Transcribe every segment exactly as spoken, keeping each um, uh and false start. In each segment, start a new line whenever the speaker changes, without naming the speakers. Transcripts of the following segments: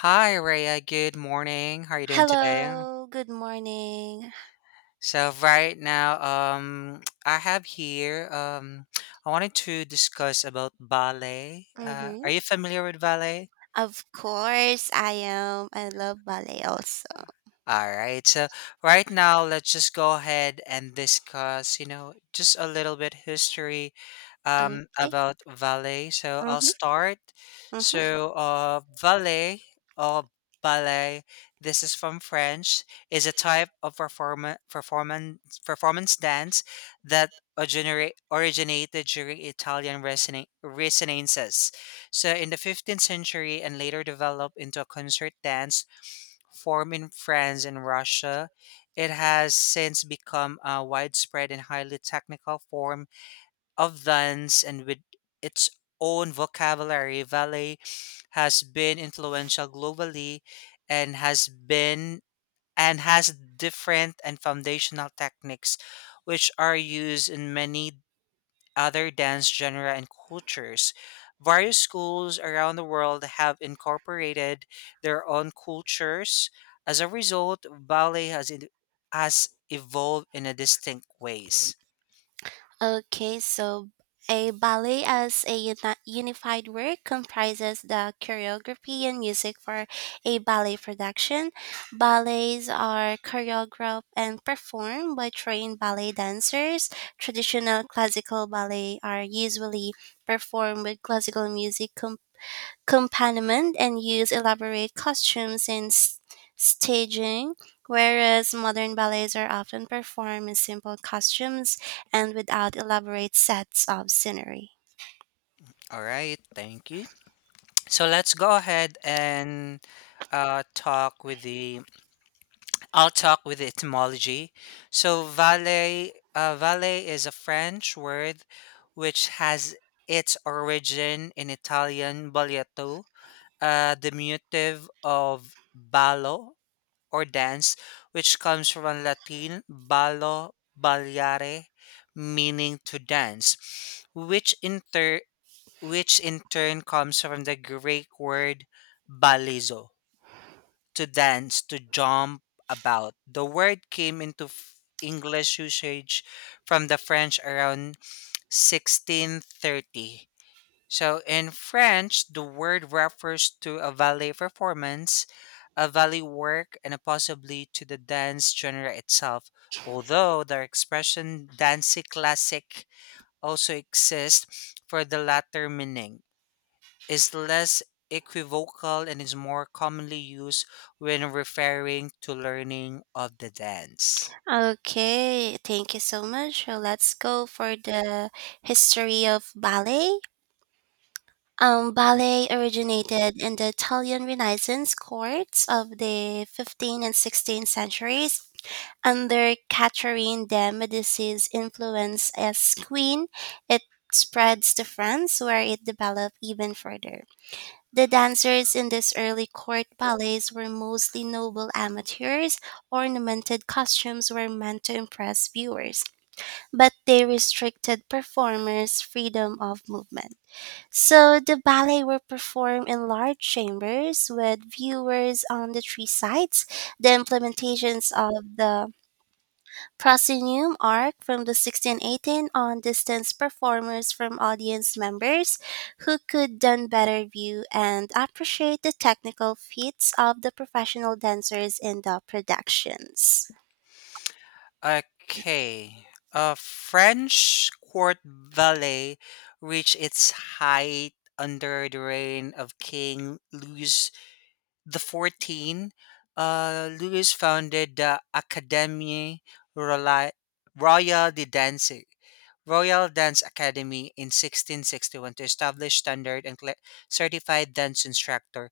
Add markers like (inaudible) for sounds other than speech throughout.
Hi, Raya, good morning. How are you doing today?
Hello, good morning.
So right now, um, (tsk) I have here. Um, I wanted to discuss about ballet. Uh, are
Mm-hmm.
you familiar with ballet?
Of course, I am. I love ballet also.
All right. So right now, let's just go ahead and discuss, you know, just a little bit history um,
Okay.
about ballet. So I'll
Mm-hmm.
start.
Mm-hmm.
So uh, ballet or ballet, this is from French, is a type of performa- performance performance dance that originate originated during Italian resona- Renaissance. So in the fifteenth century and later developed into a concert dance form in France and Russia, it has since become a widespread and highly technical form of dance and with its own vocabulary, ballet has been influential globally and has been and has different and foundational techniques which are used in many other dance genre and cultures. Various schools around the world have incorporated their own cultures. As a result, ballet has in- has evolved in a distinct ways.
Okay, so a ballet as a uni- unified work comprises the choreography and music for a ballet production. Ballets are choreographed and performed by trained ballet dancers. Traditional classical ballet are usually performed with classical music accompaniment and use elaborate costumes and s- staging, whereas modern ballets are often performed in simple costumes and without elaborate sets of scenery.
All right, thank you. So let's go ahead and uh, talk with the I'll talk with the etymology. So valet uh, valet is a French word which has its origin in Italian balletto uh, diminutive of ballo or dance, which comes from Latin ballo ballare, meaning to dance, which in tur- which in turn comes from the Greek word balizo, to dance, to jump about. The word came into f- English usage from the French around sixteen thirty. So in French, the word refers to a ballet performance, a ballet work, and possibly to the dance genre itself. Although the expression "danse classique" also exists for the latter meaning, is less equivocal and is more commonly used when referring to learning of the dance.
Okay, thank you so much. So let's go for the history of ballet. Um, ballet originated in the Italian Renaissance courts of the fifteenth and sixteenth centuries under Catherine de Médicis' influence as queen. It spreads to France, where it developed even further. The dancers in these early court ballets were mostly noble amateurs. Ornamented costumes were meant to impress viewers, but they restricted performers' freedom of movement. So the ballet were performed in large chambers with viewers on the three sides. The implementations of the proscenium arc from the sixteen eighteen on distanced performers from audience members who could then better view and appreciate the technical feats of the professional dancers in the productions.
Okay. A French court ballet reached its height under the reign of King Louis the fourteen, uh, Louis founded the Academie Royale Royale de Danse, Royal Dance Academy in sixteen sixty-one to establish standard and cle- certified dance instructor.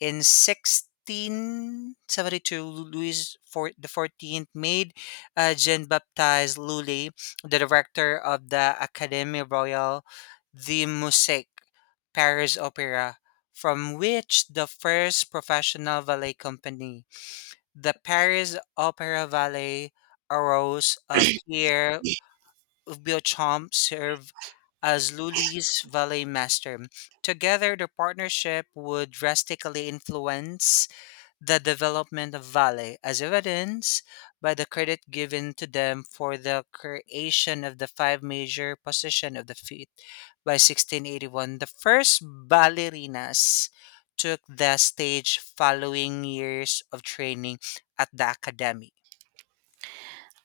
In sixteen seventy-two, Louis for- the fourteenth made uh, Jean-Baptiste Lully the director of the Académie Royale de Musique Paris Opera, from which the first professional ballet company, the Paris Opera Ballet, arose. Uh, Pierre Beauchamp served as Lully's ballet master. Together, their partnership would drastically influence the development of Vale, as evidenced by the credit given to them for the creation of the five major position of the feet by sixteen eighty-one. The first ballerinas took the stage following years of training at the academy.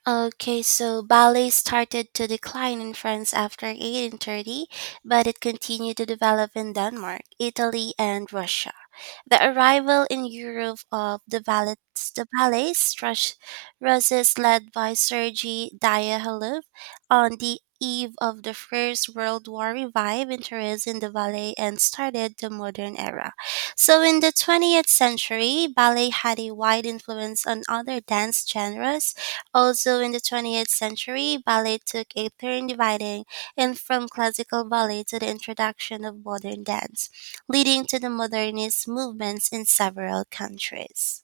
Okay, so ballet started to decline in France after eighteen thirty, but it continued to develop in Denmark, Italy, and Russia. The arrival in Europe of the ballet, the ballet strush- russes led by Sergei Diaghilev on the eve of the First World War revived interest in the ballet and started the modern era. So in the twentieth century, ballet had a wide influence on other dance genres. Also, in the twentieth century, ballet took a turn dividing and from classical ballet to the introduction of modern dance, leading to the modernist movements in several countries.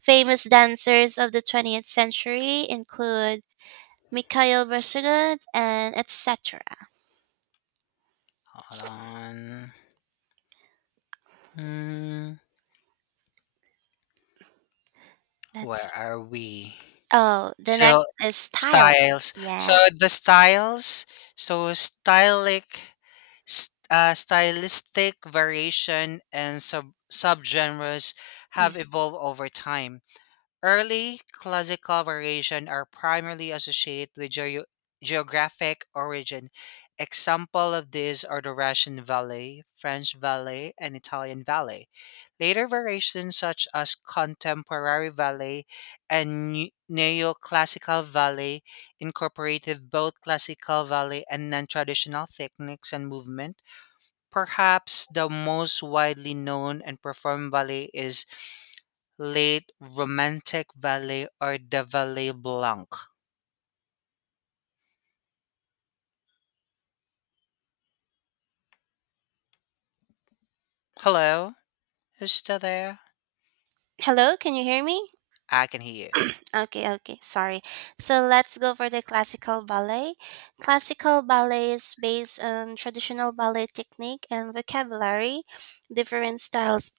Famous dancers of the twentieth century include Mikhail Bersugud and et cetera.
Hold on. Hmm, where
That's
are we?
oh, the
So
next is style.
styles. So
Yeah.
the styles. So stylic, s- uh, stylistic variation and sub subgenres have
Mm.
evolved over time. Early classical variation are primarily associated with geo- geographic origin. Example of these are the Russian Valley, French Valley, and Italian Valley. Later variations such as contemporary Valley and ne- neoclassical Valley incorporated both classical Valley and non-traditional techniques and movement. Perhaps the most widely known and performed ballet is late romantic ballet or the ballet blanc. Hello, who's still there?
Hello, can you hear me?
I can hear you.
Okay, okay, sorry. So let's go for the classical ballet. Classical ballet is based on traditional ballet technique and vocabulary. Different styles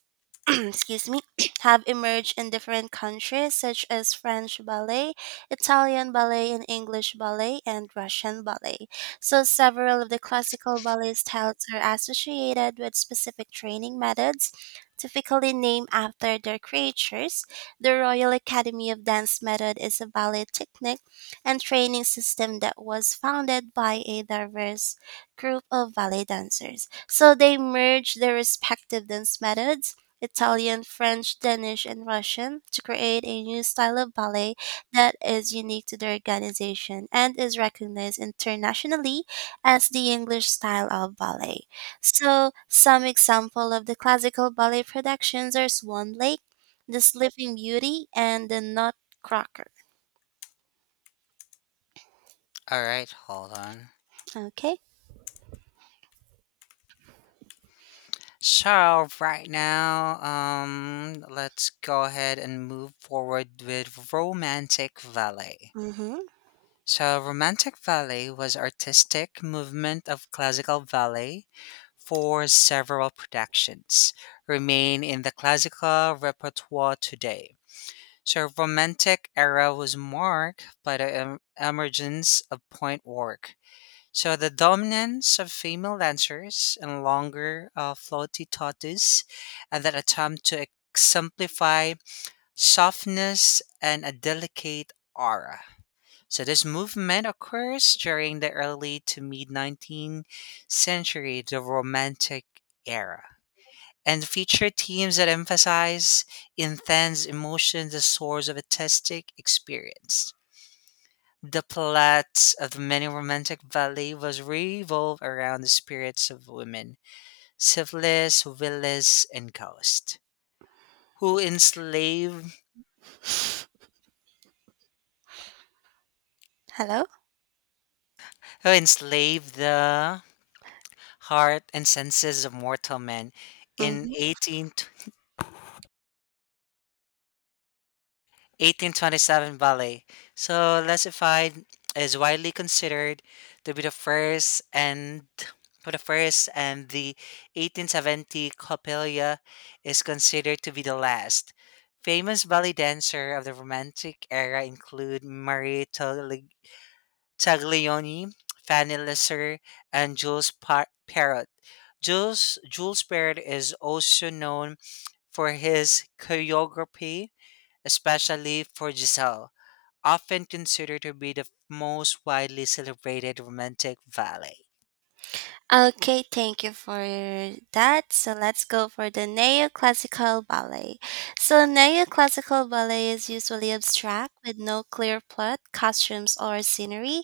(clears throat) excuse me, (clears throat) have emerged in different countries such as French ballet, Italian ballet and English ballet and Russian ballet. So several of the classical ballet styles are associated with specific training methods typically named after their creators. The Royal Academy of Dance method is a ballet technique and training system that was founded by a diverse group of ballet dancers. So they merge their respective dance methods Italian, French, Danish, and Russian to create a new style of ballet that is unique to their organization and is recognized internationally as the English style of ballet. So, some example of the classical ballet productions are Swan Lake, The Sleeping Beauty, and The Nutcracker.
All right, hold on.
Okay.
So right now, um, let's go ahead and move forward with romantic ballet.
Mm-hmm.
So romantic ballet was artistic movement of classical ballet for several productions, remain in the classical repertoire today. So romantic era was marked by the em- emergence of point work. So the dominance of female dancers and longer uh, floaty tatus, and that attempt to exemplify softness and a delicate aura. So this movement occurs during the early to mid nineteenth century, the Romantic era, and featured themes that emphasize intense emotions, the source of artistic experience. The plots of the many romantic ballet was revolved around the spirits of women, syphilis, villas, and ghost, who enslave
Hello.
who enslave the heart and senses of mortal men in
Mm-hmm.
eighteen eighteen twenty-seven ballet. So Lesified is widely considered to be the first and for the first and the eighteen seventy Coppelia is considered to be the last. Famous ballet dancer of the Romantic era include Marie Tagli- Taglioni, Fanny Lesser, and Jules pa- Perrot. Jules Jules Perrot is also known for his choreography, especially for Giselle, often considered to be the most widely celebrated romantic ballet.
Okay, thank you for that. So let's go for the neoclassical ballet. So neoclassical ballet is usually abstract with no clear plot, costumes, or scenery.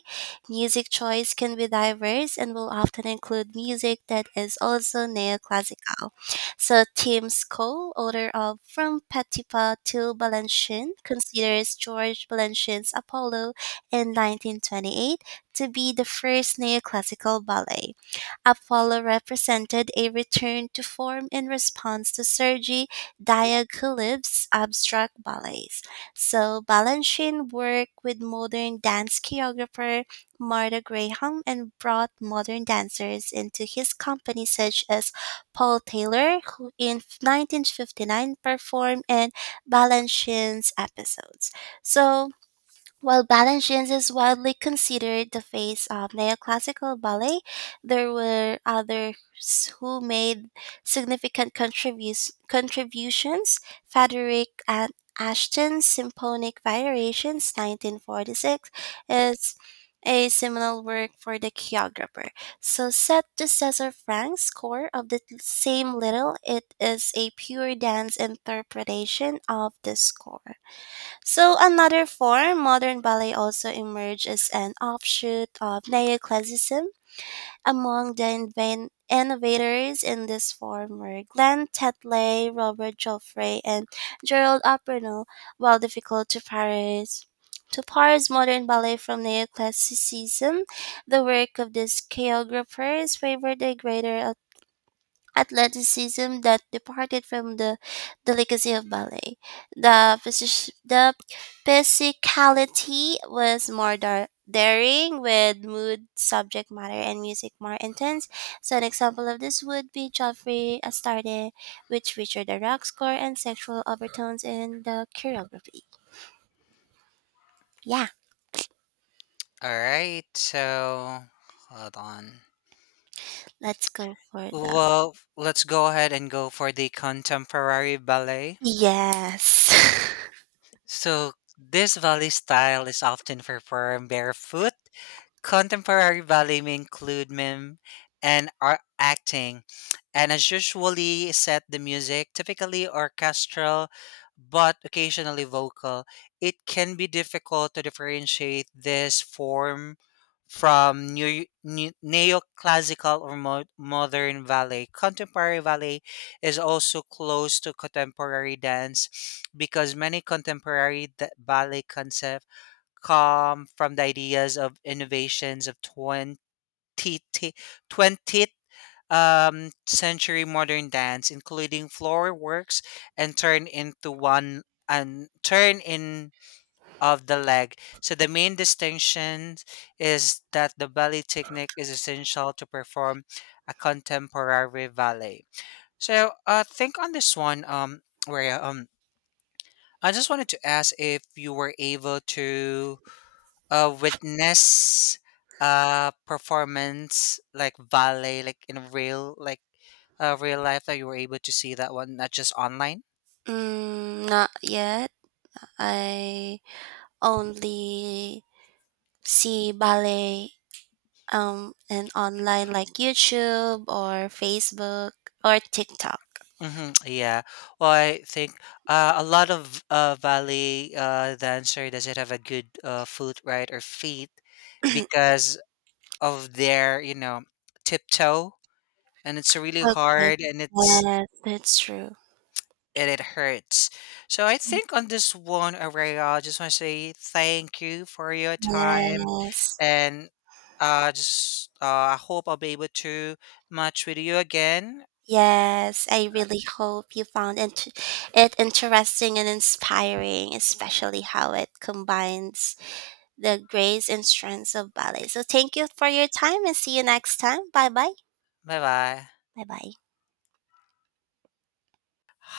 Music choice can be diverse and will often include music that is also neoclassical. So Tim Cole, author of From Petipa to Balanchine, considers George Balanchine's Apollo in nineteen twenty-eight to be the first neoclassical ballet. Apollo represented a return to form in response to Sergei Diaghilev's abstract ballets. So Balanchine worked with modern dance choreographer Marta Graham and brought modern dancers into his company such as Paul Taylor, who in nineteen fifty-nine performed in Balanchine's episodes. So while Balanchines is widely considered the face of neoclassical ballet, there were others who made significant contribus- contributions. Frederick and Ashton's Symphonic Variations, nineteen forty-six, is a seminal work for the choreographer. So, set to Cesar Frank's score of the same little, it is a pure dance interpretation of the score. So another form, modern ballet also emerged as an offshoot of neoclassicism. Among the inven- innovators in this form were Glenn Tetley, Robert Joffrey, and Gerald Aperno. While difficult to parse, to parse modern ballet from neoclassicism, the work of these choreographers favored a greater athleticism that departed from the delicacy of ballet. The, physis- the physicality was more dar- daring, with mood, subject matter, and music more intense. So, an example of this would be Joffrey Astarte, which featured a rock score and sexual overtones in the choreography. Yeah,
All right, so hold on.
let's go for the.
Well, let's go ahead and go for the contemporary ballet.
Yes.
So this ballet style is often performed barefoot. Contemporary ballet may include mime and art acting, and as usually set the music, typically orchestral but occasionally vocal. It can be difficult to differentiate this form from new, new, neoclassical or mo- modern ballet. Contemporary ballet is also close to contemporary dance because many contemporary d- ballet concepts come from the ideas of innovations of twenty twentieth um, century modern dance, including floor works, and turn into one and turn in of the leg. So the main distinction is that the ballet technique is essential to perform a contemporary ballet. So uh, think on this one, um, where um, I just wanted to ask if you were able to uh witness uh performance like ballet, like in real, like uh real life, that you were able to see that one, not just online.
(laughs) Mm, not yet. I only see ballet um, and online like YouTube or Facebook or TikTok.
Hmm, yeah, well, I think uh, a lot of uh ballet uh dancer doesn't have a good uh foot, right, or feet, because of their, you know, tiptoe, and it's really
Okay.
hard, and it's
Yes, that's true.
and it hurts. So I think on this one, Aurelia, I just want to say thank you for your time,
Yes.
and uh, just uh, I hope I'll be able to match with you again.
Yes, I really hope you found int- it interesting and inspiring, especially how it combines the grace and strengths of ballet. So, thank you for your time and see you next time. Bye bye.
Bye bye.
Bye bye.